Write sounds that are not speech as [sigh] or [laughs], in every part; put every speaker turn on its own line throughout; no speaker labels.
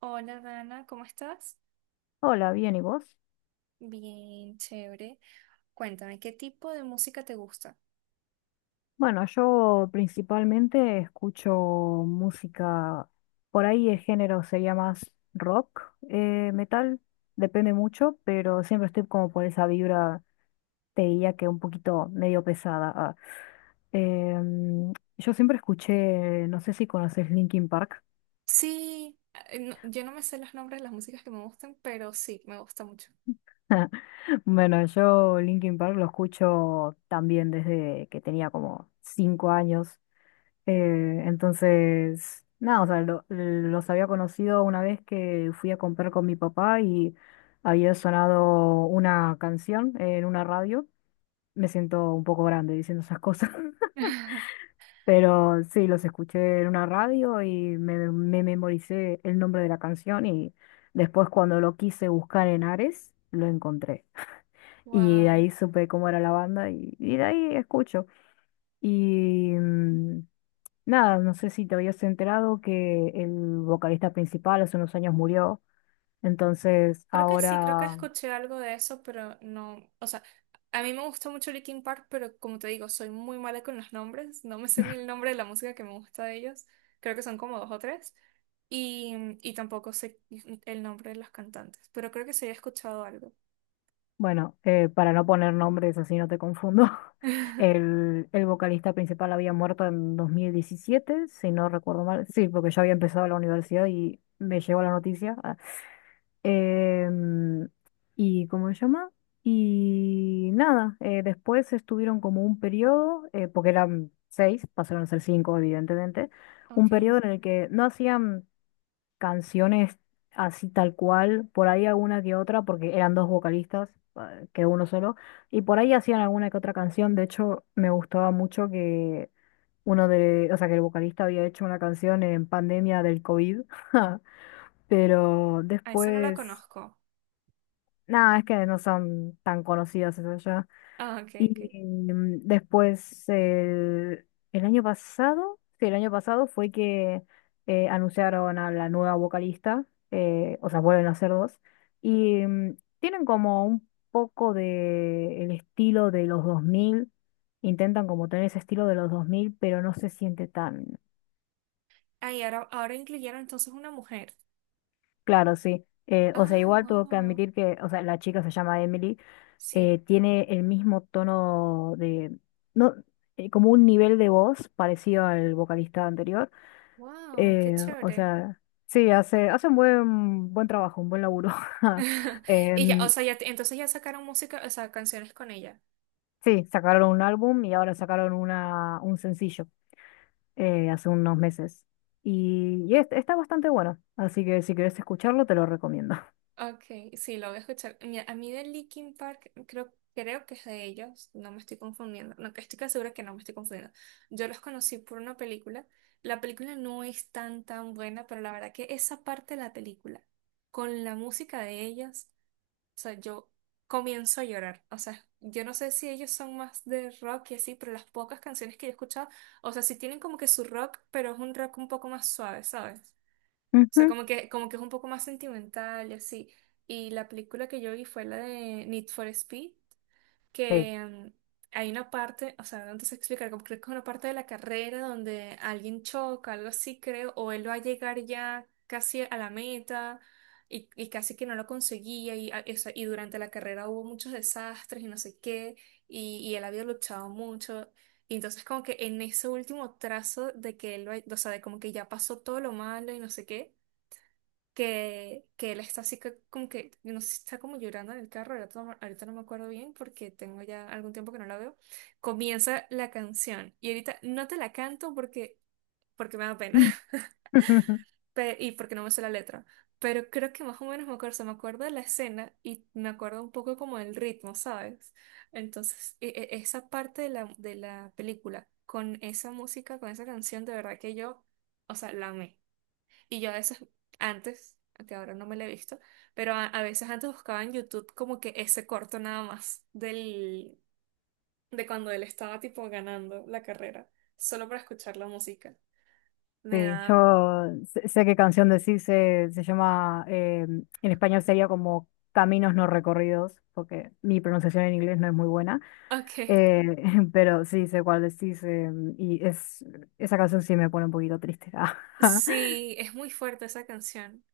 Hola Dana, ¿cómo estás?
Hola, bien, ¿y vos?
Bien, chévere. Cuéntame, ¿qué tipo de música te gusta?
Bueno, yo principalmente escucho música, por ahí el género sería más rock, metal, depende mucho, pero siempre estoy como por esa vibra, te diría que un poquito medio pesada. Ah. Yo siempre escuché, no sé si conoces Linkin Park.
Sí, yo no me sé los nombres de las músicas que me gustan, pero sí, me gusta mucho.
[laughs] Bueno, yo Linkin Park lo escucho también desde que tenía como 5 años. Entonces, nada, o sea, los había conocido una vez que fui a comprar con mi papá y había sonado una canción en una radio. Me siento un poco grande diciendo esas cosas. [laughs]
[laughs]
Pero sí, los escuché en una radio y me memoricé el nombre de la canción y después cuando lo quise buscar en Ares, lo encontré. Y de
Wow.
ahí supe cómo era la banda y de ahí escucho. Y... mm, Nada, no sé si te habías enterado que el vocalista principal hace unos años murió, entonces
Creo que sí, creo que
ahora,
escuché algo de eso, pero no, o sea, a mí me gusta mucho Linkin Park, pero como te digo, soy muy mala con los nombres, no me sé ni el nombre de la música que me gusta de ellos, creo que son como dos o tres, y, y tampoco sé el nombre de los cantantes, pero creo que sí he escuchado algo.
bueno, para no poner nombres así no te confundo. [laughs]
[laughs]
El el, vocalista principal había muerto en 2017 si no recuerdo mal, sí, porque yo había empezado la universidad y me llegó la noticia. Em, y cómo se llama. Y nada, después estuvieron como un periodo, porque eran seis, pasaron a ser cinco evidentemente, un
Ok.
periodo en el que no hacían canciones así tal cual, por ahí alguna que otra, porque eran dos vocalistas, que uno solo, y por ahí hacían alguna que otra canción. De hecho me gustaba mucho que uno de, o sea, que el vocalista había hecho una canción en pandemia del COVID. [laughs] Pero
Ah, esa no la
después
conozco.
no, es que no son tan conocidas esas ya.
Ah, ok, ok.
Y después, el año pasado, sí, el año pasado fue que anunciaron a la nueva vocalista, o sea, vuelven a ser dos, y tienen como un poco de el estilo de los 2000, intentan como tener ese estilo de los 2000 pero no se siente tan...
Ah, y ahora, ahora incluyeron entonces una mujer.
Claro, sí. O sea,
Ah,
igual tuvo que
wow.
admitir que, o sea, la chica se llama Emily,
Sí.
tiene el mismo tono de, no, como un nivel de voz parecido al vocalista anterior.
Wow, qué
O
chévere.
sea, sí, hace un buen trabajo, un buen laburo. [laughs]
[laughs] Y ya, o
Em,
sea, ya, entonces ya sacaron música, o sea, canciones con ella.
sí, sacaron un álbum y ahora sacaron un sencillo hace unos meses. Está bastante bueno, así que si querés escucharlo, te lo recomiendo.
Ok, sí, lo voy a escuchar. Mira, a mí de Linkin Park, creo, creo que es de ellos, no me estoy confundiendo. No, que estoy casi segura que no me estoy confundiendo. Yo los conocí por una película. La película no es tan, tan buena, pero la verdad que esa parte de la película, con la música de ellos. O sea, yo comienzo a llorar. O sea, yo no sé si ellos son más de rock y así, pero las pocas canciones que yo he escuchado, o sea, sí tienen como que su rock, pero es un rock un poco más suave, ¿sabes?
[laughs]
O sea,
Ujú.
como que es un poco más sentimental y así. Y la película que yo vi fue la de Need for Speed
Sí.
que hay una parte, o sea, no te sé explicar, como creo que es una parte de la carrera donde alguien choca, algo así creo, o él va a llegar ya casi a la meta y casi que no lo conseguía y, o sea, y durante la carrera hubo muchos desastres y no sé qué, y él había luchado mucho. Y entonces como que en ese último trazo de que o sea, de como que ya pasó todo lo malo y no sé qué que él está así que, como que, yo no sé si está como llorando en el carro, ahorita no me acuerdo bien porque tengo ya algún tiempo que no la veo, comienza la canción y ahorita no te la canto porque, porque me da pena [laughs]
[laughs]
porque no me sé la letra, pero creo que más o menos me acuerdo, se me acuerdo de la escena y me acuerdo un poco como el ritmo, ¿sabes? Entonces, esa parte de de la película con esa música, con esa canción, de verdad que yo, o sea, la amé. Y yo a veces antes, que ahora no me la he visto, pero a veces antes buscaba en YouTube como que ese corto nada más del, de cuando él estaba tipo ganando la carrera, solo para escuchar la música. Me
Sí,
da...
yo sé, sé qué canción decís, se llama, en español sería como Caminos no recorridos, porque mi pronunciación en inglés no es muy buena,
Ok,
eh, [laughs] pero sí sé cuál decís, y es, esa canción sí me pone un poquito triste. [laughs]
sí, es muy fuerte esa canción.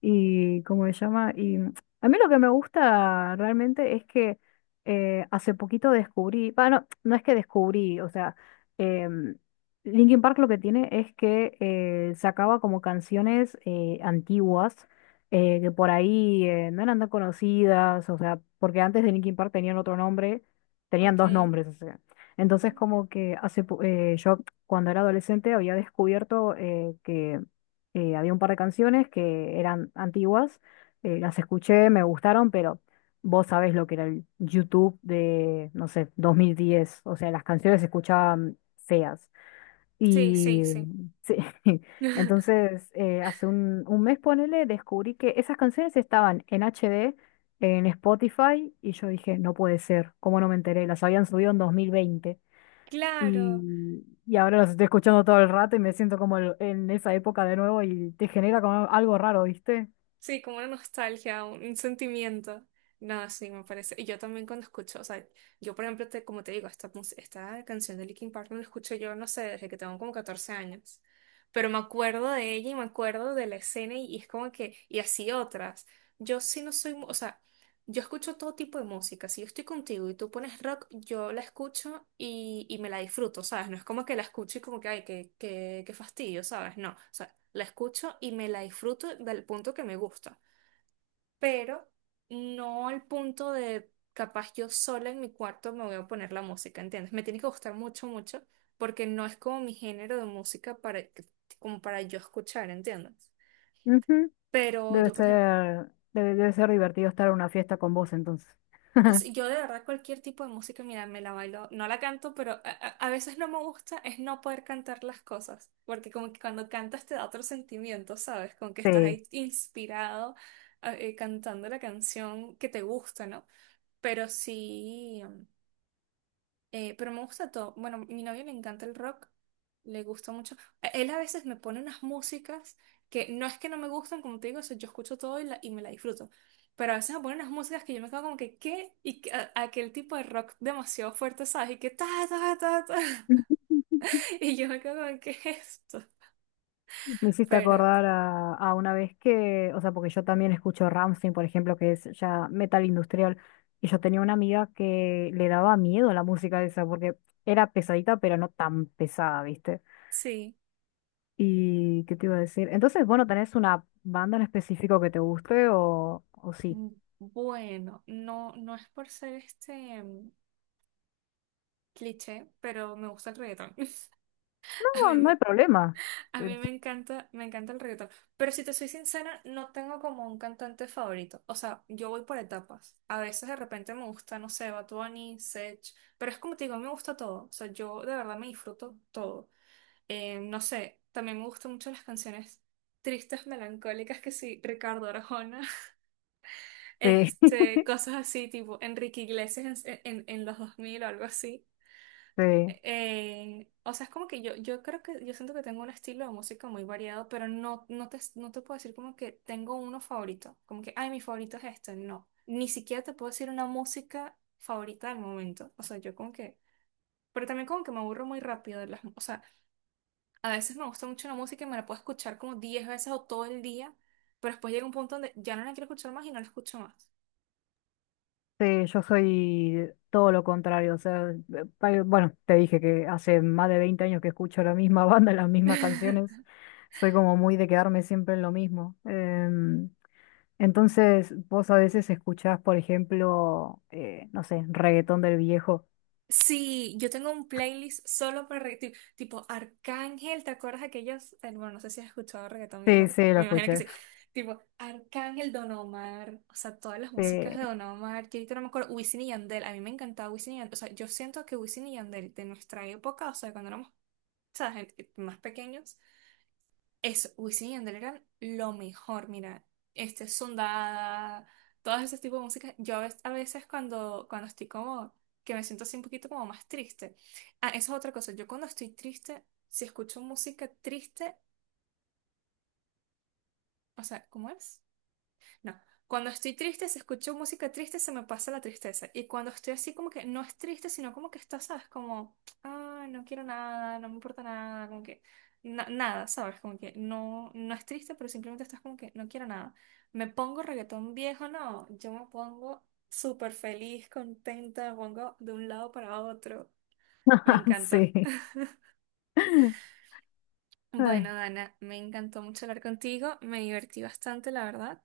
Y cómo se llama. Y a mí lo que me gusta realmente es que, hace poquito descubrí, bueno, no es que descubrí, o sea, em, Linkin Park lo que tiene es que sacaba como canciones antiguas, que por ahí, no eran tan conocidas, o sea, porque antes de Linkin Park tenían otro nombre, tenían dos
Ok.
nombres, o sea. Entonces como que yo cuando era adolescente había descubierto, que, había un par de canciones que eran antiguas, las escuché, me gustaron, pero vos sabés lo que era el YouTube de, no sé, 2010, o sea, las canciones se escuchaban feas.
Sí, sí,
Y
sí.
sí. [laughs]
[laughs]
Entonces, hace un mes, ponele, descubrí que esas canciones estaban en HD, en Spotify, y yo dije, no puede ser, ¿cómo no me enteré? Las habían subido en 2020.
Claro.
Y ahora los estoy escuchando todo el rato y me siento como en esa época de nuevo y te genera como algo raro, ¿viste?
Sí, como una nostalgia, un sentimiento. No, sí, me parece. Y yo también cuando escucho, o sea, yo por ejemplo, te, como te digo, esta canción de Linkin Park no la escucho yo, no sé, desde que tengo como 14 años. Pero me acuerdo de ella y me acuerdo de la escena y es como que, y así otras. Yo sí no soy, mu- O sea, yo escucho todo tipo de música. Si yo estoy contigo y tú pones rock, yo la escucho y me la disfruto, ¿sabes? No es como que la escucho y como que, ay, qué fastidio, ¿sabes? No, o sea, la escucho y me la disfruto del punto que me gusta, pero no al punto de capaz yo sola en mi cuarto me voy a poner la música, ¿entiendes? Me tiene que gustar mucho, mucho, porque no es como mi género de música para, como para yo escuchar, ¿entiendes?
Ujú.
Pero
Debe
yo, por ejemplo,
ser, debe ser divertido estar en una fiesta con vos entonces. [laughs]
sí. Yo de verdad cualquier tipo de música, mira, me la bailo, no la canto, pero a veces no me gusta es no poder cantar las cosas, porque como que cuando cantas te da otro sentimiento, ¿sabes? Como que estás
Sí.
ahí inspirado cantando la canción que te gusta, ¿no? Pero sí. Pero me gusta todo. Bueno, a mi novio le encanta el rock, le gusta mucho. Él a veces me pone unas músicas que no es que no me gustan, como te digo, o sea, yo escucho todo y me la disfruto. Pero a veces me pone unas músicas que yo me quedo como que, ¿qué? Y aquel tipo de rock demasiado fuerte, ¿sabes? Y que ta, ta, ta, ta.
[laughs]
[laughs] Y yo me quedo como, ¿qué es esto?
Me hiciste
Pero
acordar a una vez que, o sea, porque yo también escucho Rammstein, por ejemplo, que es ya metal industrial, y yo tenía una amiga que le daba miedo la música esa, porque era pesadita, pero no tan pesada, ¿viste?
sí.
¿Y qué te iba a decir? Entonces, bueno, ¿tenés una banda en específico que te guste o sí?
Mm, bueno, no, no es por ser cliché, pero me gusta el reggaetón. [laughs] A
No,
mí
no
me-
hay problema.
A mí
Este,
me encanta el reggaetón. Pero si te soy sincera, no tengo como un cantante favorito. O sea, yo voy por etapas. A veces de repente me gusta, no sé, Bad Bunny, Sech. Pero es como te digo, me gusta todo. O sea, yo de verdad me disfruto todo. No sé, también me gustan mucho las canciones tristes, melancólicas, que sí, Ricardo Arjona. [laughs]
sí, [laughs]
Este, cosas así, tipo Enrique Iglesias en, en los 2000 o algo así.
sí,
O sea, es como que yo creo que yo siento que tengo un estilo de música muy variado, pero no, no te puedo decir como que tengo uno favorito, como que, ay, mi favorito es este, no, ni siquiera te puedo decir una música favorita del momento, o sea, yo como que, pero también como que me aburro muy rápido de las, o sea, a veces me gusta mucho una música y me la puedo escuchar como 10 veces o todo el día, pero después llega un punto donde ya no la quiero escuchar más y no la escucho más.
sí, yo soy todo lo contrario. O sea, bueno, te dije que hace más de 20 años que escucho la misma [laughs] banda, las mismas
[laughs]
canciones. Soy como muy de quedarme siempre en lo mismo. Entonces, vos a veces escuchás, por ejemplo, no sé, reggaetón del viejo.
Sí, yo tengo un playlist solo para reggaetón, tipo Arcángel, ¿te acuerdas aquellos? Eh, bueno, no sé si has escuchado reggaetón
Sí,
viejo,
sí, lo
me imagino que
escuché.
sí. Tipo Arcángel, Don Omar, o sea, todas las
Sí.
músicas de Don Omar, que ahorita no me acuerdo, Wisin y Yandel, a mí me encantaba Wisin y Yandel, o sea, yo siento que Wisin y Yandel de nuestra época, o sea, cuando éramos, ¿sabes? Más pequeños, eso, Wisin y Yandel eran lo mejor, mira, este Sundada, todos esos tipos de música. Yo a veces cuando estoy como, que me siento así un poquito como más triste. Ah, eso es otra cosa, yo cuando estoy triste, si escucho música triste, o sea, ¿cómo es? No. Cuando estoy triste, si escucho música triste, se me pasa la tristeza. Y cuando estoy así, como que no es triste, sino como que está, ¿sabes? Como, ah, no quiero nada, no me importa nada, como que nada, ¿sabes? Como que no, no es triste, pero simplemente estás como que no quiero nada. Me pongo reggaetón viejo, no. Yo me pongo súper feliz, contenta, me pongo de un lado para otro. Me
[laughs]
encanta.
Sí.
[laughs]
[laughs] Ay.
Bueno, Dana, me encantó mucho hablar contigo. Me divertí bastante, la verdad.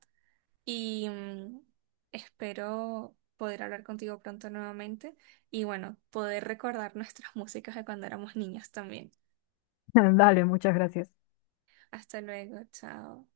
Y espero poder hablar contigo pronto nuevamente y bueno, poder recordar nuestras [laughs] músicas de cuando éramos niños también.
[laughs] Dale, muchas gracias.
Hasta luego, chao.